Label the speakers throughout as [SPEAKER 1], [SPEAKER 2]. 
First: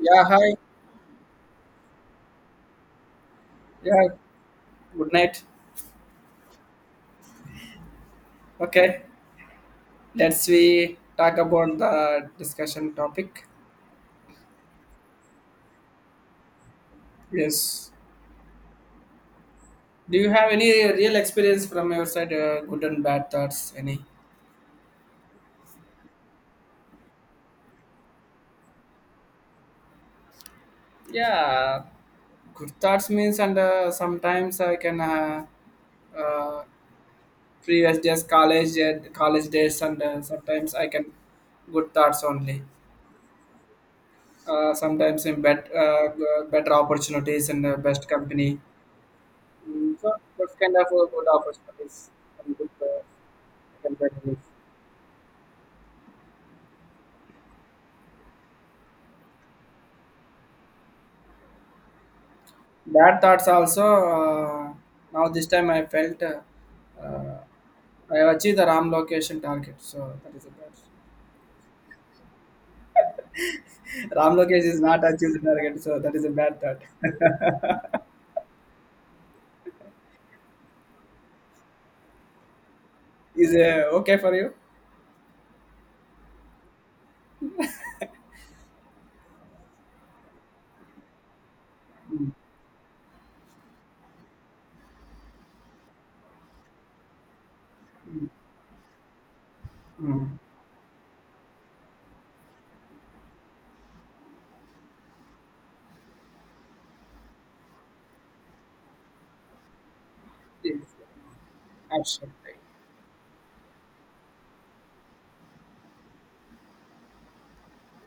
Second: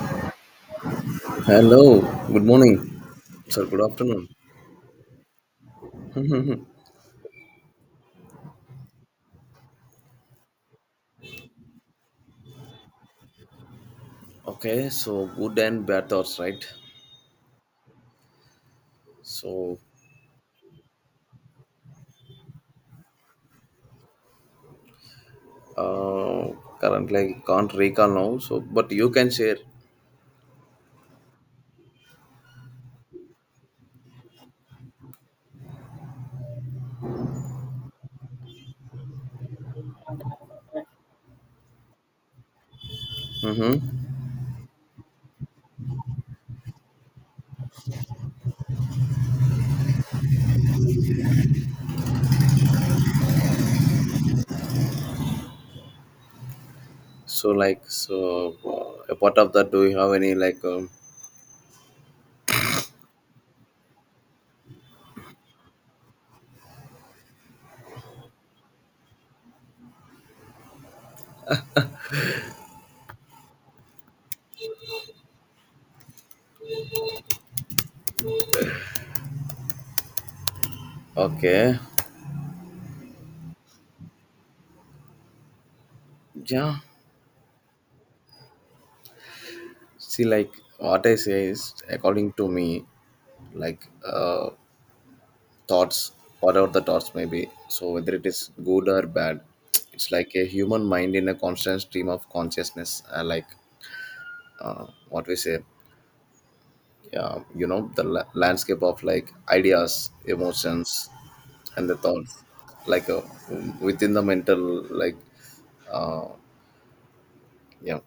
[SPEAKER 1] Yeah, hi.
[SPEAKER 2] Hello, good morning. Sir, good
[SPEAKER 1] Yeah,
[SPEAKER 2] afternoon.
[SPEAKER 1] good night. Okay, let's we talk about the discussion topic.
[SPEAKER 2] Okay, so good and bad thoughts, right?
[SPEAKER 1] Yes.
[SPEAKER 2] So,
[SPEAKER 1] Do you have any real experience from your side, good and bad thoughts? Any?
[SPEAKER 2] uh, Currently I can't recall now, so but you can share.
[SPEAKER 1] Yeah, good thoughts means, and sometimes I can uh, previous days, college, college days, and sometimes I can good thoughts only.
[SPEAKER 2] Mm-hmm.
[SPEAKER 1] Sometimes in better opportunities and best company. So that's kind of a good opportunities and good companies.
[SPEAKER 2] Apart of that, do you have any,
[SPEAKER 1] Bad thoughts also. Now this time I felt uh, I achieved the Ram location target. So that is a bad. Ram location is not achieved the target. So that is a bad thought.
[SPEAKER 2] okay,
[SPEAKER 1] Is okay for you?
[SPEAKER 2] yeah, see, what I say is according to me, like, uh, thoughts whatever the thoughts may be, so whether it is good or bad, it's like
[SPEAKER 1] Mm.
[SPEAKER 2] a human mind in a constant stream of consciousness, like what we say, yeah, you know the landscape of like ideas,
[SPEAKER 1] Yes.
[SPEAKER 2] emotions and the thoughts,
[SPEAKER 1] Absolutely.
[SPEAKER 2] like within the mental, like, uh, yeah,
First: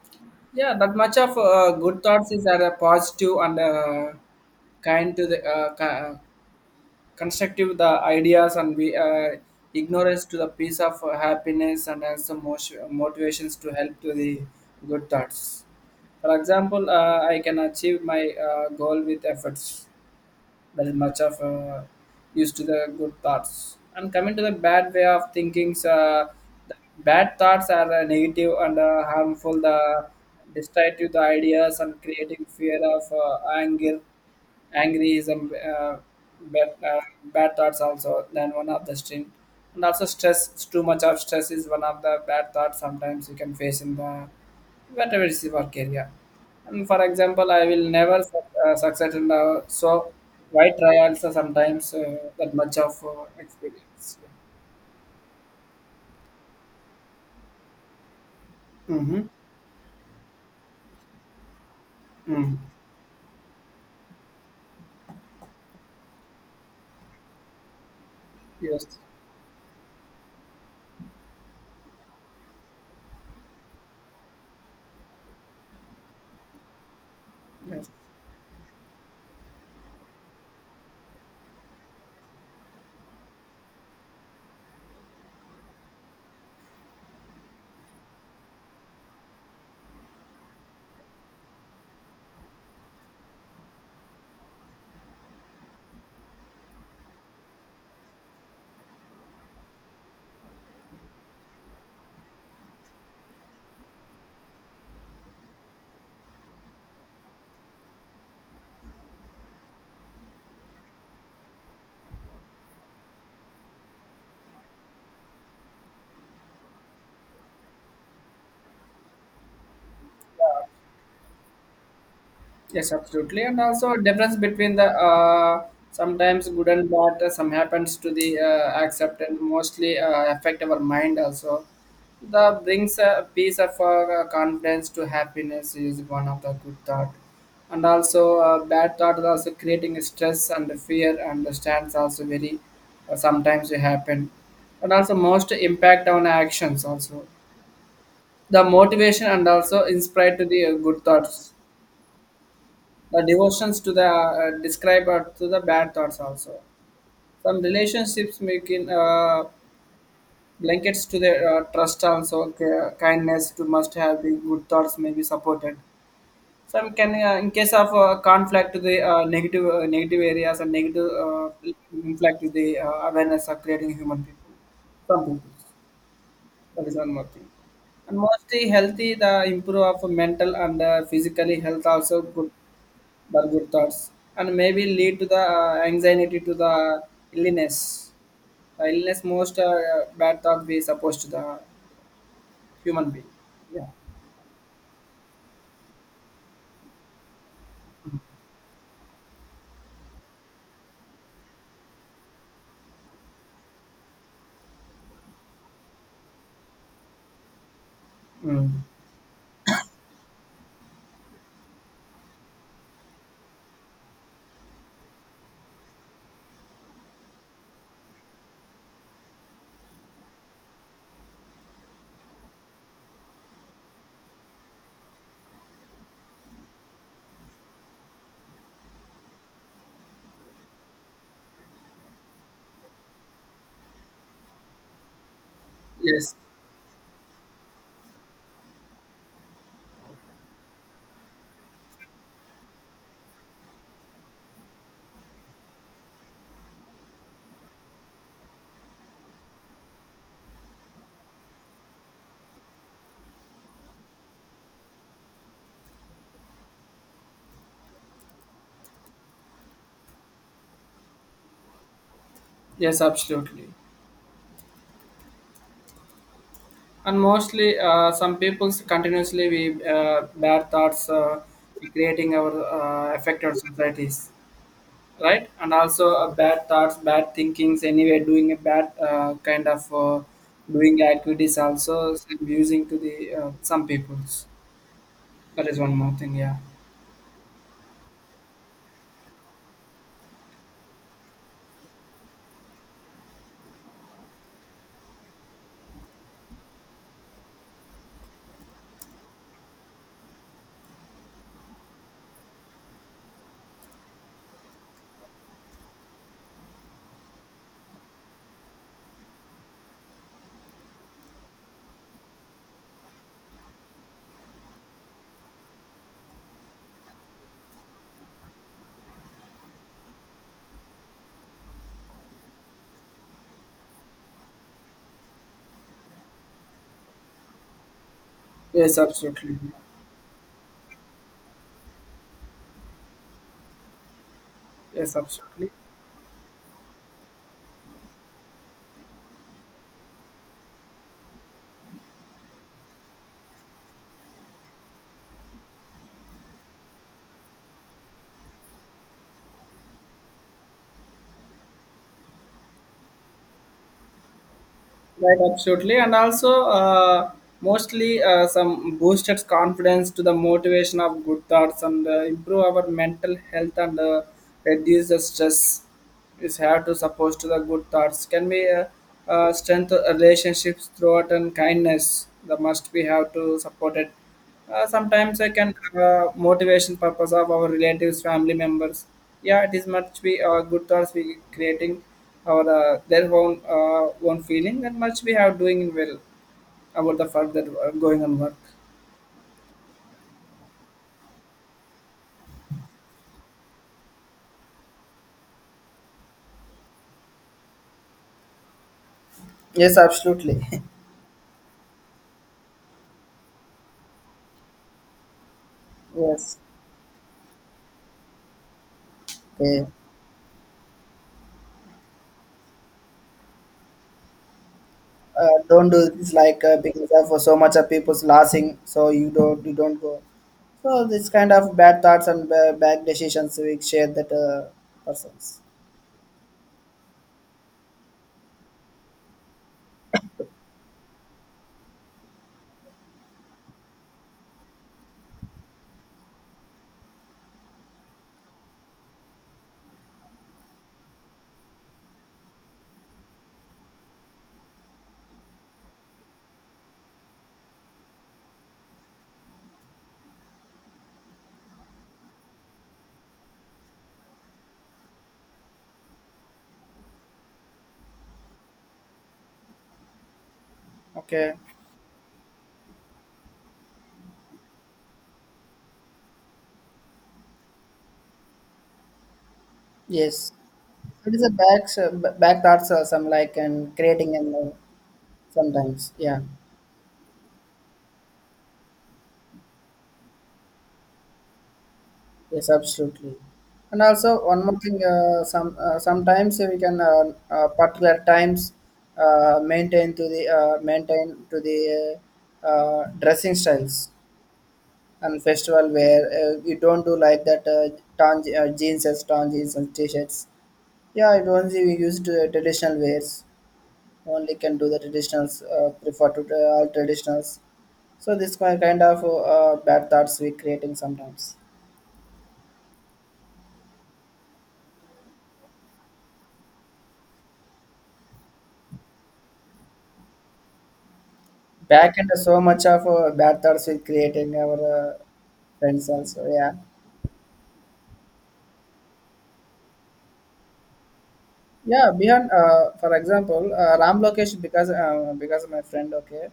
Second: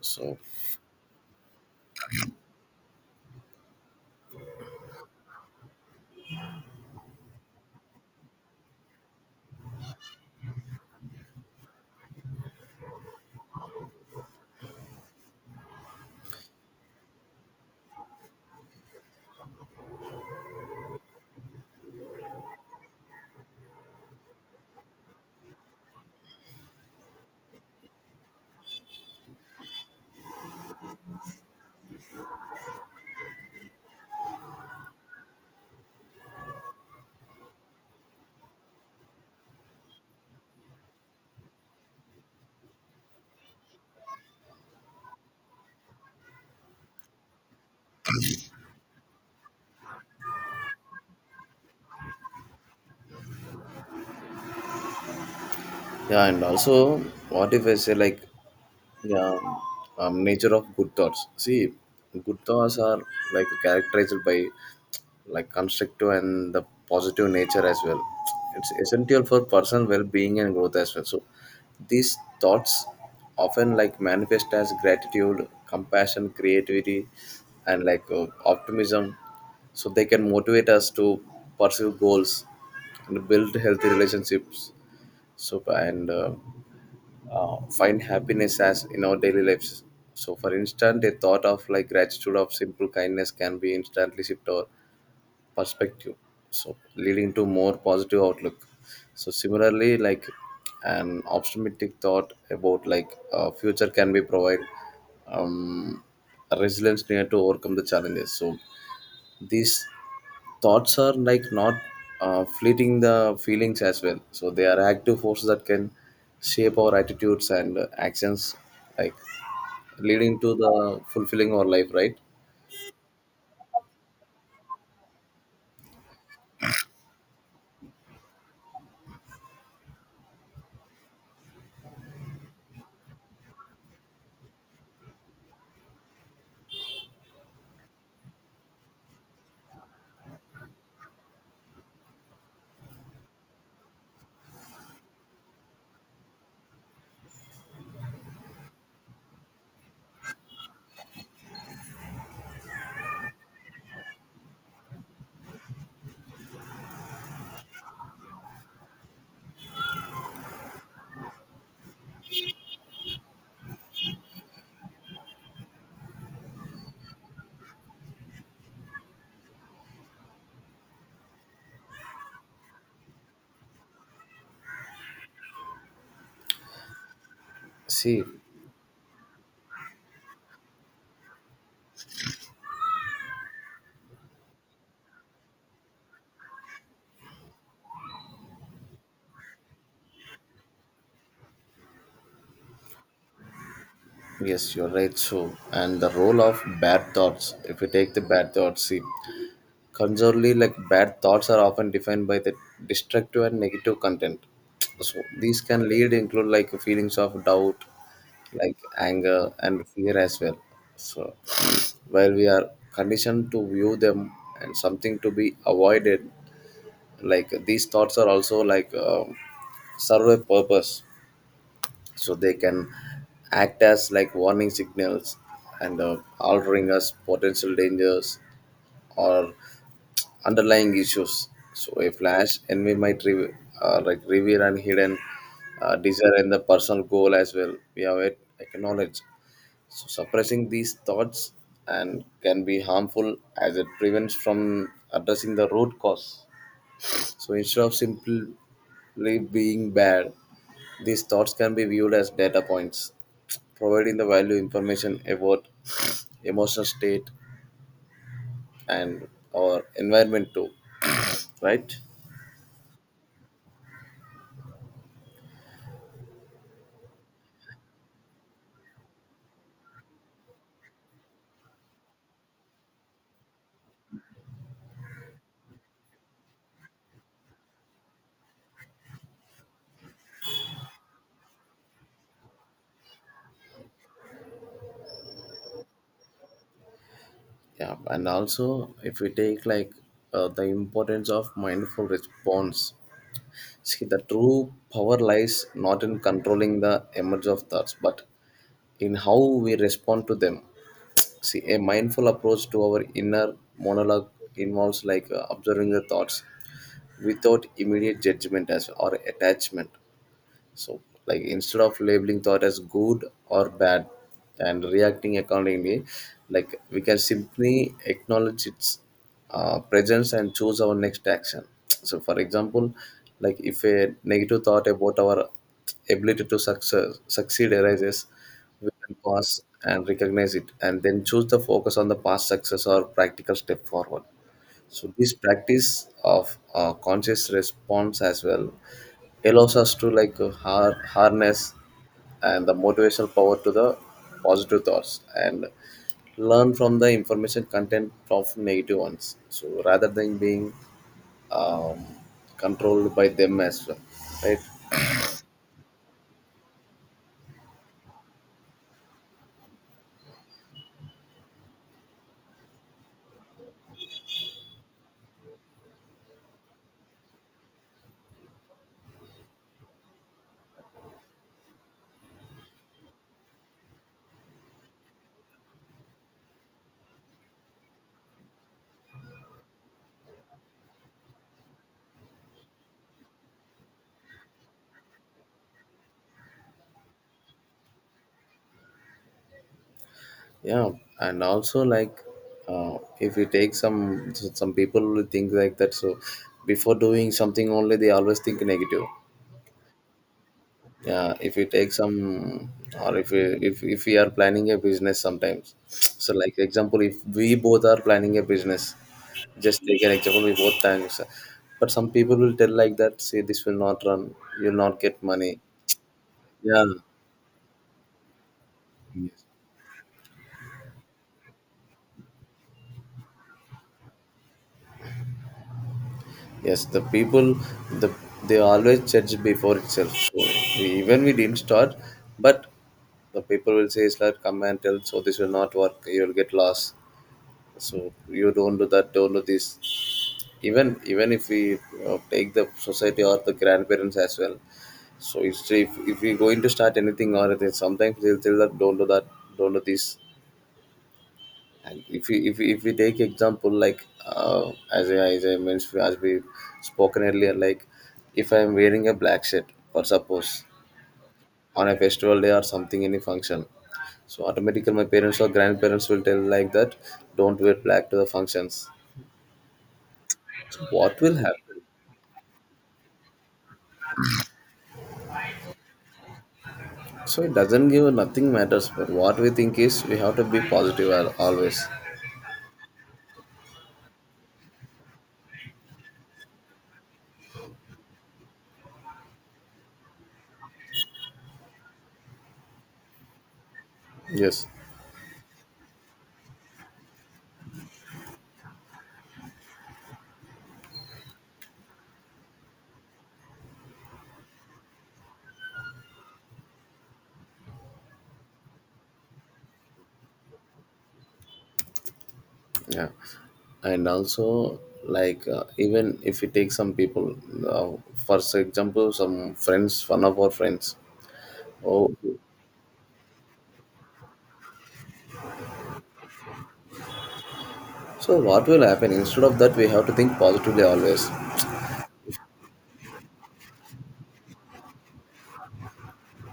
[SPEAKER 2] so
[SPEAKER 1] Yeah, that much of good thoughts is are positive and kind to the constructive the ideas and we ignorance to the piece of happiness and also motivations to help to the good thoughts. For example, I can achieve my goal with efforts. That is much of used to the good thoughts, and coming to the bad way of thinkings, the bad thoughts are negative and harmful, the destructive the ideas, and creating fear of anger. Angry is a uh, bad, uh, bad thoughts also, than one of the stream. And also stress, too much of stress is one of the bad thoughts sometimes you can face in the whatever is your work area. And for example, I will never succeed in the so why try also, sometimes that much of experience.
[SPEAKER 2] yeah, and also what if I say like,
[SPEAKER 1] Mm-hmm.
[SPEAKER 2] yeah, nature of good thoughts. See, good
[SPEAKER 1] Mm.
[SPEAKER 2] thoughts are like characterized by like constructive and the positive nature as well. It's
[SPEAKER 1] Yes.
[SPEAKER 2] essential for personal well-being and growth as well. So these thoughts often like manifest as gratitude, compassion, creativity, and
[SPEAKER 1] Yes.
[SPEAKER 2] optimism. So they can motivate us to pursue goals and build healthy relationships. So and Find happiness as in our daily lives. So, for instance, a thought of like gratitude of simple kindness can be instantly shift our perspective, so leading to more positive outlook. So similarly, like an optimistic thought about future can be provide um, resilience needed to overcome the challenges. So these thoughts are like not fleeting the feelings as well, so they are active forces that can shape our attitudes and actions, like leading to the fulfilling our life, right?
[SPEAKER 1] Yes, absolutely. And also difference between the sometimes good and bad. Some happens to the accept and mostly affect our mind also. The brings a piece of confidence to happiness is one of the good thought. And also bad thought is also creating stress and fear, and the stands also very sometimes it happen. And also most impact on actions also. The motivation and also inspired to the good thoughts, the devotions to the describe to the bad thoughts also. From relationships making blankets to the trust also, kindness to must have the good thoughts may be supported, some can in case of conflict to the negative areas and negative inflict to the awareness of creating human people, some people. That is one more thing. And
[SPEAKER 2] See,
[SPEAKER 1] mostly healthy, the improve of mental and physically health also good, the good thoughts, and maybe lead to the anxiety to the illness. The illness most bad thought we supposed to the human being. Yeah.
[SPEAKER 2] yes, you're right. So, and the role of bad thoughts. If we take the bad thoughts, see, conservatively, like bad thoughts are often defined by the destructive and negative content. So, these can lead include like feelings of doubt, like
[SPEAKER 1] Mm.
[SPEAKER 2] anger and fear as well. So, while we are conditioned to view them and something to be avoided, like these thoughts are also serve a purpose, so they can act as like warning signals and altering us potential dangers or underlying issues. So a flash envy might like reveal and hidden
[SPEAKER 1] Yes.
[SPEAKER 2] desire and the personal goal as well we have it acknowledged. So suppressing these thoughts and can be harmful as it prevents from addressing the root cause. So instead of simply being bad, these thoughts can be viewed as data points, providing the value information about emotional state and or environment too, right?
[SPEAKER 1] Yes, absolutely. And mostly, some people continuously we bad thoughts creating our affected societies. Right, and also bad thoughts, bad thinkings anyway doing a bad kind of doing activities also, using to the some people's. That is one more thing. Yeah.
[SPEAKER 2] Yeah, and also if we take the importance of mindful response. See, the true power lies not in controlling the emerge of thoughts, but in how we respond to them. See, a mindful approach to our inner monologue involves observing the thoughts without immediate judgment as or attachment. So like instead of labeling thought as good or bad and reacting accordingly, like we can simply acknowledge its presence and choose our next action. So for example, like if a negative thought about our ability to success, succeed arises, we
[SPEAKER 1] Yes,
[SPEAKER 2] can
[SPEAKER 1] absolutely.
[SPEAKER 2] pause and recognize it and then choose the focus on the past success or practical step forward. So
[SPEAKER 1] Yes,
[SPEAKER 2] this
[SPEAKER 1] absolutely.
[SPEAKER 2] practice of conscious response as well allows us to harness and the motivational power to the positive thoughts and learn from the information content of negative ones. So rather than being um, controlled by them as well, right?
[SPEAKER 1] Right, absolutely, and also mostly some boosted confidence to the motivation of good thoughts and improve our mental health and reduce the stress. Is have to suppose to the good thoughts. Can we strengthen relationships throughout and kindness? The must we have to support it, sometimes I can motivation purpose of our relatives, family members. Yeah, it is much we good thoughts we creating our their own own feeling, and much we have doing well about the further going on work.
[SPEAKER 2] Yeah, and also if we take some people will think like that. So before doing something only, they always think negative.
[SPEAKER 1] Yes, absolutely.
[SPEAKER 2] Yeah, if we take some, or if we, if we are planning a business sometimes so like
[SPEAKER 1] Yes.
[SPEAKER 2] example if we both are planning a business, just
[SPEAKER 1] Okay.
[SPEAKER 2] take an example, we both times, but some people will tell like that, say this will not run, you'll not get money.
[SPEAKER 1] Don't do this like
[SPEAKER 2] Yeah,
[SPEAKER 1] because of so much of people's laughing, so you don't go. So this kind of bad thoughts and bad decisions we share that persons.
[SPEAKER 2] yes, the people, the they always judge before itself. So we- even we didn't start, but the people will say it's like come and tell, so this will not work, you'll get lost. So you don't do that, don't do this. Even if we, you take the society or the grandparents as well. So it's if we going to start anything or it is, sometimes they'll tell that don't do that, don't do this. And if we, if we take example like as I mentioned, as we spoken earlier, like if I'm wearing a black shirt for suppose
[SPEAKER 1] Okay.
[SPEAKER 2] on a festival day or something any function, so automatically my parents or grandparents will tell like that, don't wear black to the functions.
[SPEAKER 1] Yes.
[SPEAKER 2] So what
[SPEAKER 1] It
[SPEAKER 2] will
[SPEAKER 1] is a
[SPEAKER 2] happen?
[SPEAKER 1] back so, back thoughts or some like and creating and sometimes, yeah.
[SPEAKER 2] So it doesn't give nothing matters, but what we think is we have to be positive, always.
[SPEAKER 1] Yes, absolutely. And also one more thing, sometimes we can particular times maintain to the dressing styles
[SPEAKER 2] Yes,
[SPEAKER 1] and festival where you don't do like that, tan jeans and t-shirts. Yeah, it only we used traditional wares, only can do the traditionals, prefer to all traditionals. So this kind of bad thoughts we creating sometimes.
[SPEAKER 2] yeah, and also even if we take some people, uh, for example, some friends, one of our friends. Oh,
[SPEAKER 1] Back end, so much of bad thoughts we creating our friends also. Yeah.
[SPEAKER 2] so what will happen? Instead of that, we have to think positively always.
[SPEAKER 1] Yeah, beyond, for example, Ram Lokesh, because of my friend, okay,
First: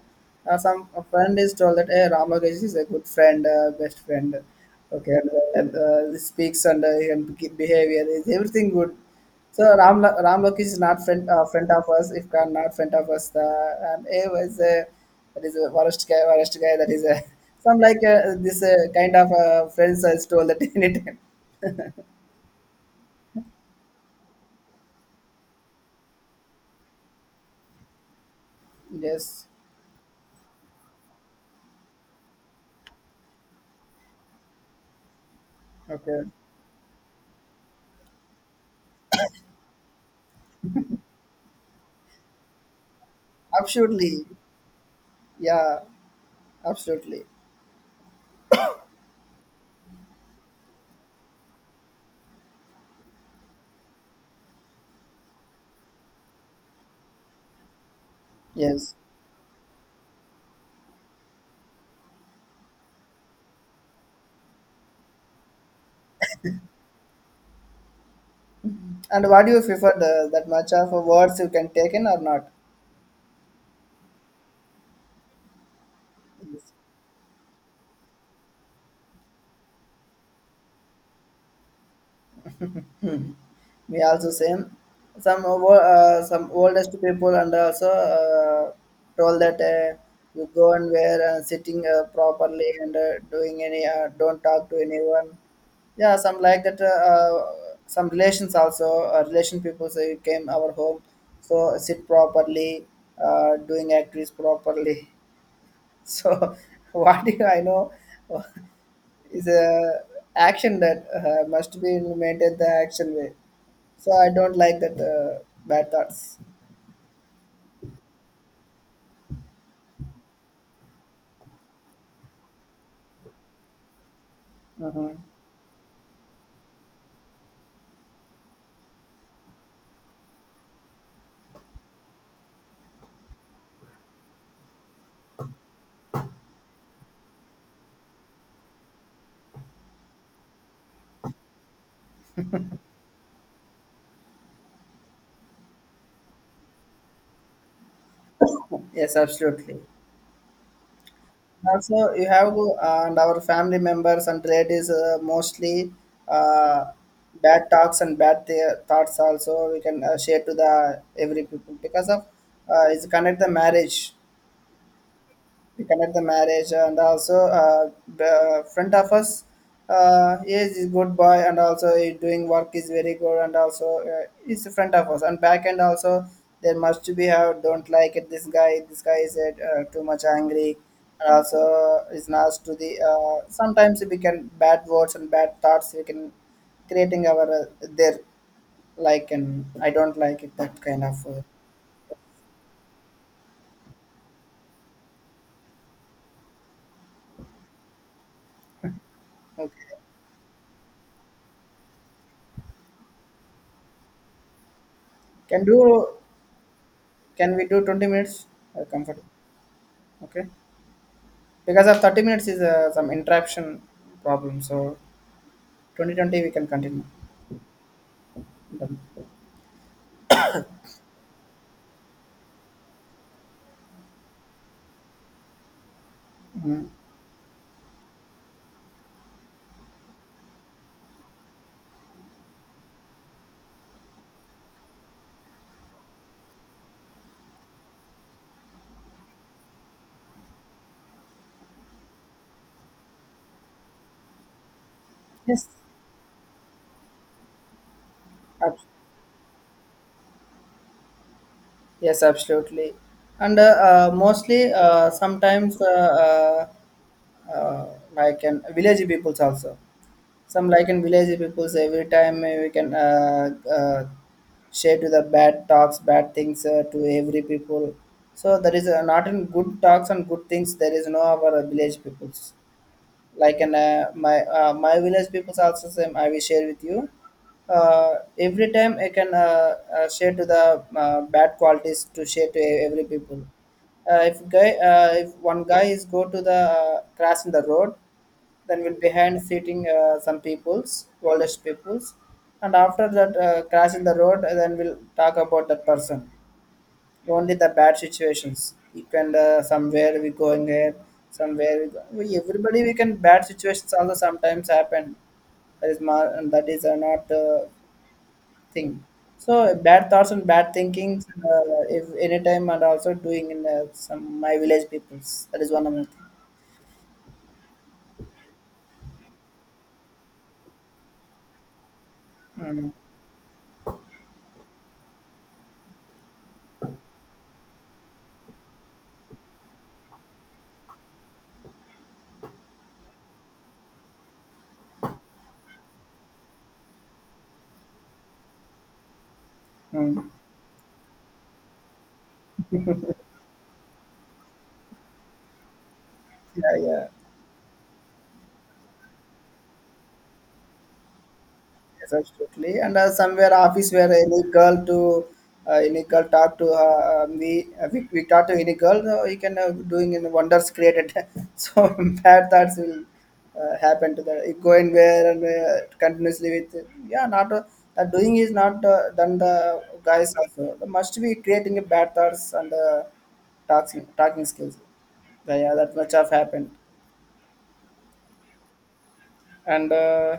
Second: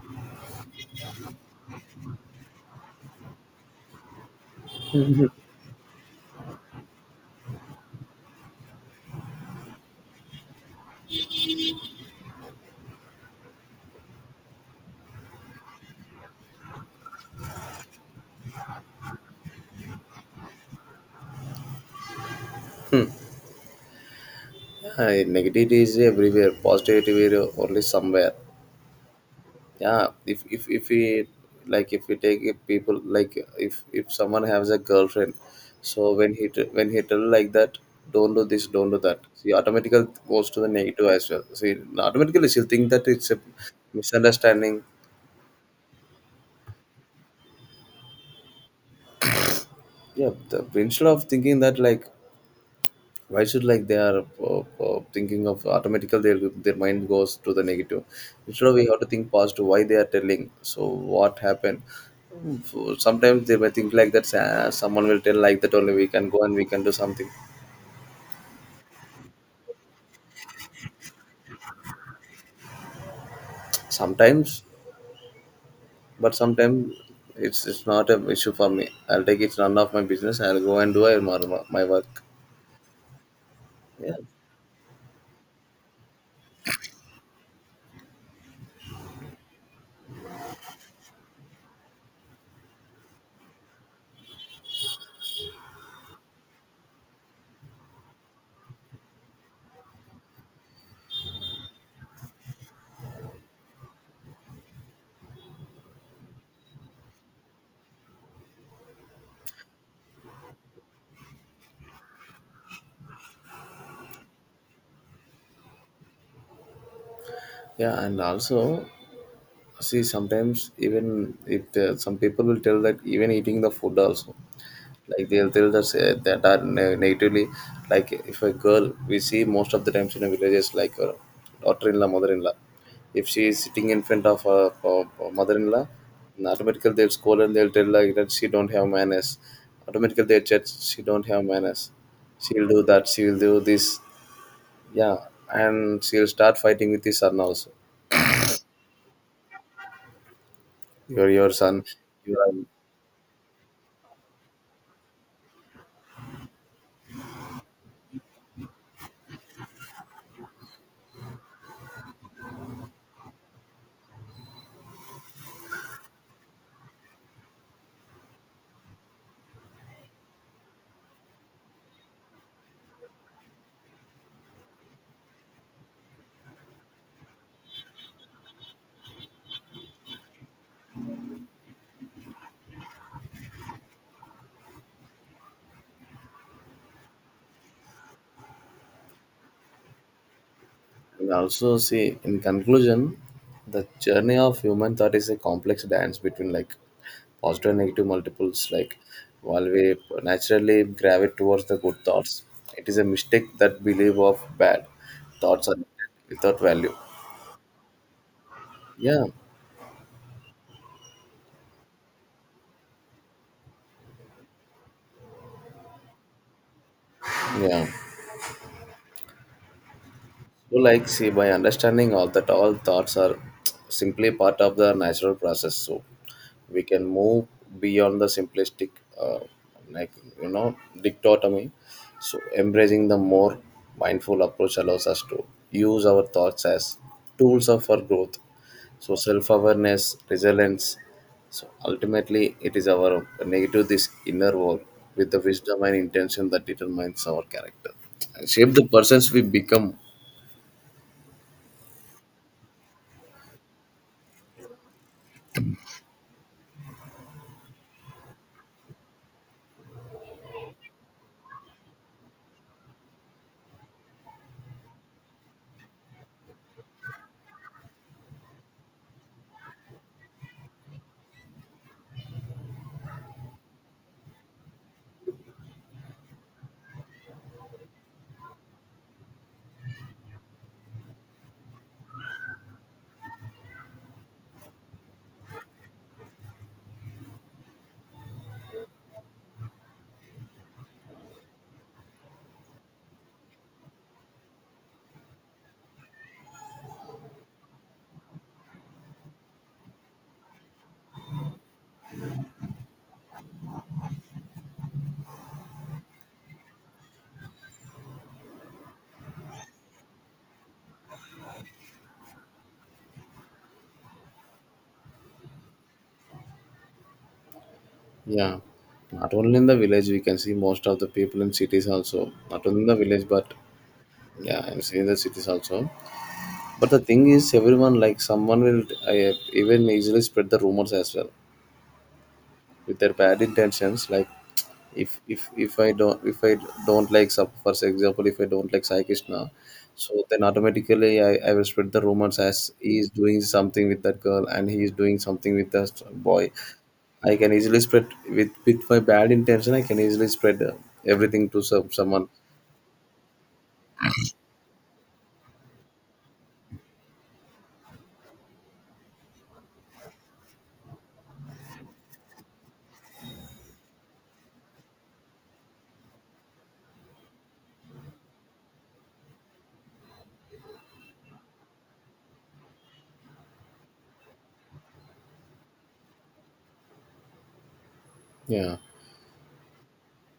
[SPEAKER 1] some a friend is told that hey, Ram Lokesh is a good friend, best friend, okay, and he speaks and behavior is everything good. So Ram Lokesh is not friend friend of us. If can not friend of us, the and he was a that is a worst guy, worst guy. That is a some like this kind of friends I told that anytime.
[SPEAKER 2] Yeah, negativity is everywhere. Positivity is only somewhere.
[SPEAKER 1] Yes.
[SPEAKER 2] Yeah, if we, like if we take it, people like if someone has a girlfriend, so
[SPEAKER 1] Okay.
[SPEAKER 2] when he when he tell like that, don't do this, don't do that, she automatically goes to the negative as well. See, automatically she'll think that it's a
[SPEAKER 1] Absolutely.
[SPEAKER 2] misunderstanding.
[SPEAKER 1] Yeah. Absolutely.
[SPEAKER 2] Yeah, the, instead of thinking that like why should like they are thinking of automatical their mind goes to the negative. Instead of, we
[SPEAKER 1] Yes.
[SPEAKER 2] have to think positive, why they are telling, so what happened? So sometimes they may think like that, someone will tell like that, only we can go and we can do something.
[SPEAKER 1] And what do you prefer the, that much of words you can take in or not?
[SPEAKER 2] Sometimes, but
[SPEAKER 1] Yes.
[SPEAKER 2] sometimes it's, not an issue for me, I'll take, it's none of my business, I'll go and do my, my work.
[SPEAKER 1] We
[SPEAKER 2] Yeah,
[SPEAKER 1] also same. Some oldest people and also told that you go and wear sitting properly and doing any don't talk to anyone. Yeah, some like that. Some relations also relation people say you came our home, so sit properly, doing activities properly. So what do I know is a action that must be implemented the action way. So I don't like that bad thoughts.
[SPEAKER 2] yeah, and also, see sometimes even if some people will tell that even eating the food also,
[SPEAKER 1] Mhm.
[SPEAKER 2] like they'll tell us that are natively, like if a girl we see most of the times in the villages, like a daughter-in-law mother-in-law, if she is sitting in front of her, mother-in-law, automatically they'll scold and they'll tell like that she don't have manners. Automatically they judge, she don't have manners, she'll do that, she'll do this, yeah, and she'll start fighting with his son also.
[SPEAKER 1] Yes, absolutely.
[SPEAKER 2] You're, your son,
[SPEAKER 1] Also, you
[SPEAKER 2] you are.
[SPEAKER 1] have and our family members and relatives mostly uh, bad talks and bad thoughts also we can share to the every people, because of it's connect the marriage, we connect the marriage, and also uh, the front of us, he is good boy and also he doing work is very good, and also is front of us and back end also. There must be have. Don't like it, this guy, this guy is too much angry and also is nice to the sometimes we can bad words and bad thoughts we can creating our their like. And I don't like it that kind of
[SPEAKER 2] And also, see, in conclusion, the journey of human thought is a complex dance between like positive and negative multiples. Like, while we
[SPEAKER 1] okay.
[SPEAKER 2] naturally gravitate towards the good thoughts, it is a mistake that believe of bad
[SPEAKER 1] Can
[SPEAKER 2] thoughts are
[SPEAKER 1] do,
[SPEAKER 2] without value.
[SPEAKER 1] can we do 20 minutes comfortable?
[SPEAKER 2] Yeah,
[SPEAKER 1] Okay. Because of 30 minutes is some interruption problem. So 2020 we can continue.
[SPEAKER 2] yeah. So, like, see, by understanding all that, all thoughts are simply part of the natural process, so we
[SPEAKER 1] Mhm.
[SPEAKER 2] can move beyond the simplistic, uh, like, you know, dichotomy. So, embracing the more mindful approach allows us to use our thoughts as tools of our growth. So, self awareness, resilience. So, ultimately, it is our negative, this inner world with the
[SPEAKER 1] Yes.
[SPEAKER 2] wisdom and intention that determines our character and shape
[SPEAKER 1] Ab-
[SPEAKER 2] the persons we become.
[SPEAKER 1] Yes, absolutely. And mostly sometimes uh, uh, like in village peoples also. Some like in village peoples every time we can share to the bad talks, bad things, to every people. So there is not in good talks and good things. There is no our village peoples. Like, and my village people also same, I will share with you. uh, every time i can share to the bad qualities, to share to every people. If one guy is go to the crash in the road, then will behind sitting some peoples, oldest peoples, and after that crash in the road, then we'll talk about that person, only the bad situations you can somewhere we going there, somewhere we go, we, everybody we can bad situations also sometimes happen. That is and that is not thing. So bad thoughts and bad thinkings if anytime and also doing in some my village peoples, that is one of the
[SPEAKER 2] Yeah, not only in the village, we can see most of the people in cities also.
[SPEAKER 1] thing.
[SPEAKER 2] Not only in
[SPEAKER 1] Mm,
[SPEAKER 2] the village, but yeah, I'm seeing the cities also. But the thing is, everyone, like someone will even easily spread the rumors as well with their bad intentions. Like if I don't, if I don't like for example, if I don't like Sai Krishna, so
[SPEAKER 1] mm.
[SPEAKER 2] then automatically I will spread the rumors as he is doing something with that girl and he is doing something with that boy.
[SPEAKER 1] Yeah, yeah.
[SPEAKER 2] I can easily spread with my bad intention. I can easily spread everything to some,
[SPEAKER 1] Yes,
[SPEAKER 2] someone.
[SPEAKER 1] absolutely. And somewhere office where any girl to any girl talk to me, we talk to any girl, you can doing in wonders created. So bad thoughts will happen to that. You go in where and continuously with, yeah, not that doing is not done the guys also. They must be creating a bad thoughts and talking skills. But yeah, that much have happened.
[SPEAKER 2] Yeah,
[SPEAKER 1] And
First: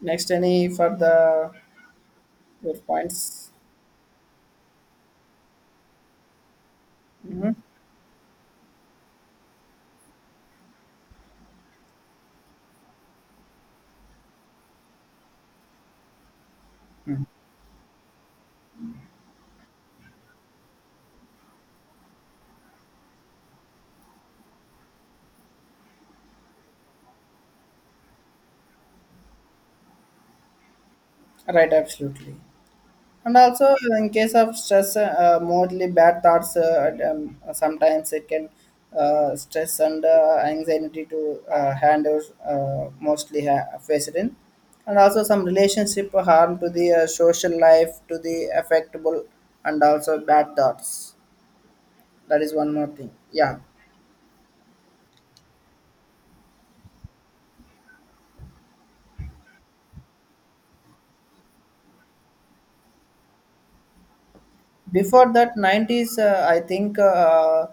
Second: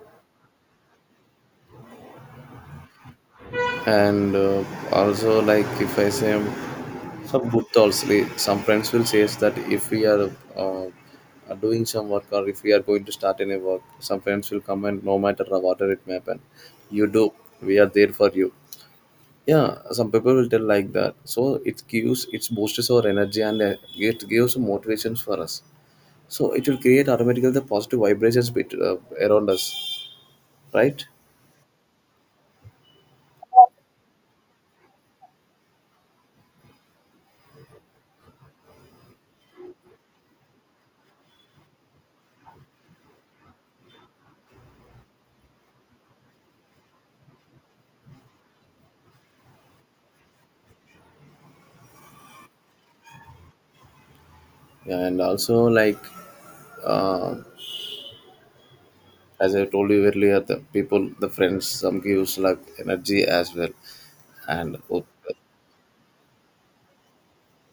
[SPEAKER 1] next, any for the your points.
[SPEAKER 2] and also like if I say some good thoughts, some friends will say is that if we uh, are doing some work or if we are going to start any work, some friends will come, and no matter what it may happen, you do. We are there for you. Yeah, some people will tell like that. So it gives, it boosts our energy and it gives motivations for us, so it will create automatically the positive vibrations bet around us, right?
[SPEAKER 1] Right, absolutely. And also, in case of stress, mostly bad thoughts, sometimes it can stress and anxiety to handle, mostly face it in. And also, some relationship harm to the social life, to the affectable, and also bad thoughts. That is one more thing. Yeah.
[SPEAKER 2] Yeah, and also uh, as I told you earlier, the people, the friends some gives like energy as well, and oh,
[SPEAKER 1] Before that, 90s, I think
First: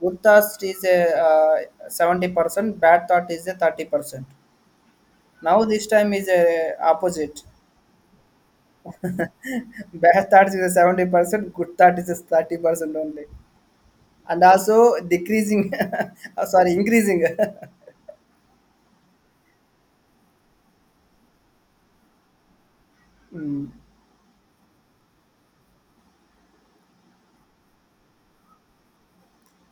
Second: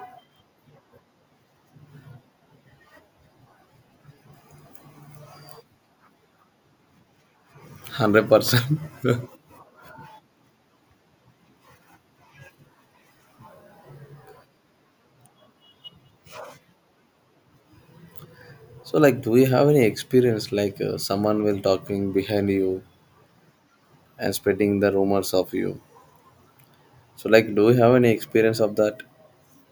[SPEAKER 1] good thoughts is a, 70%, bad thought is a 30%. Now this time is opposite.
[SPEAKER 2] 100%.
[SPEAKER 1] Bad thoughts is 70%, good thought is 30% only, and also decreasing. Sorry, increasing.
[SPEAKER 2] So like do you have any experience like someone will talking behind you
[SPEAKER 1] Mm.
[SPEAKER 2] and spreading the rumors of you, so like do you have any experience of that?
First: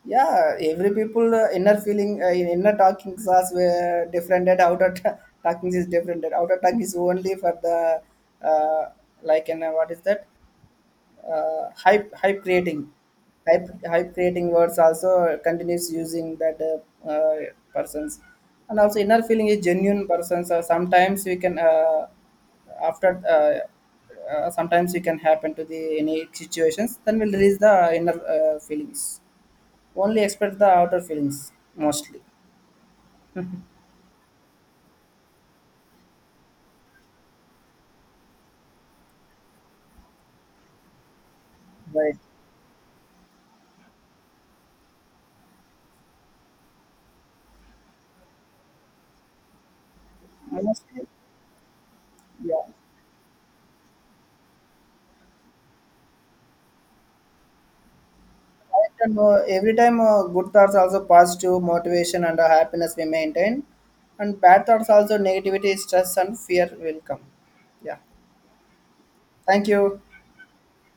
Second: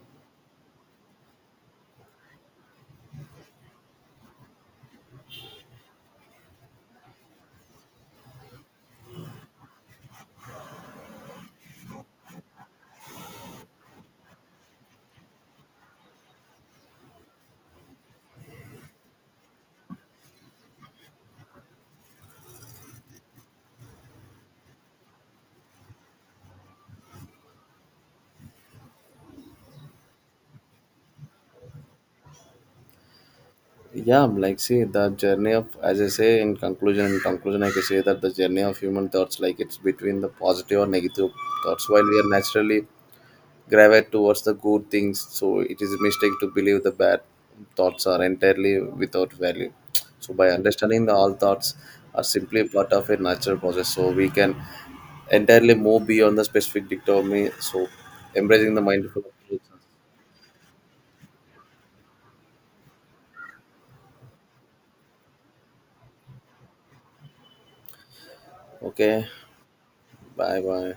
[SPEAKER 1] Yeah, every people inner feeling, inner talking class were different. And outer talking is different. And outer talking is only for the uh, like. And what is that? Hype creating, hype hype creating words also continues using that persons. And also inner feeling is genuine persons, sometimes we can after sometimes we can happen to the any situations, then we'll release the inner feelings, only expect the outer feelings mostly.
[SPEAKER 2] Yeah, I'm like see, the journey of, as I say in conclusion, in conclusion I can say that the journey of human thoughts, like it's between the positive or negative thoughts, while
[SPEAKER 1] Right,
[SPEAKER 2] we are naturally gravitate towards the good things, so it is a mistake to believe the bad thoughts are entirely without value. So by understanding
[SPEAKER 1] mostly,
[SPEAKER 2] the all thoughts are simply
[SPEAKER 1] yeah.
[SPEAKER 2] part of a natural process, so we can entirely move beyond the specific dictotomy, so embracing the
[SPEAKER 1] And,
[SPEAKER 2] mindful approach.
[SPEAKER 1] every time good thoughts also positive motivation and happiness we maintain, and bad thoughts also negativity, stress and fear will come. Yeah,
[SPEAKER 2] Okay,
[SPEAKER 1] thank you.
[SPEAKER 2] bye bye.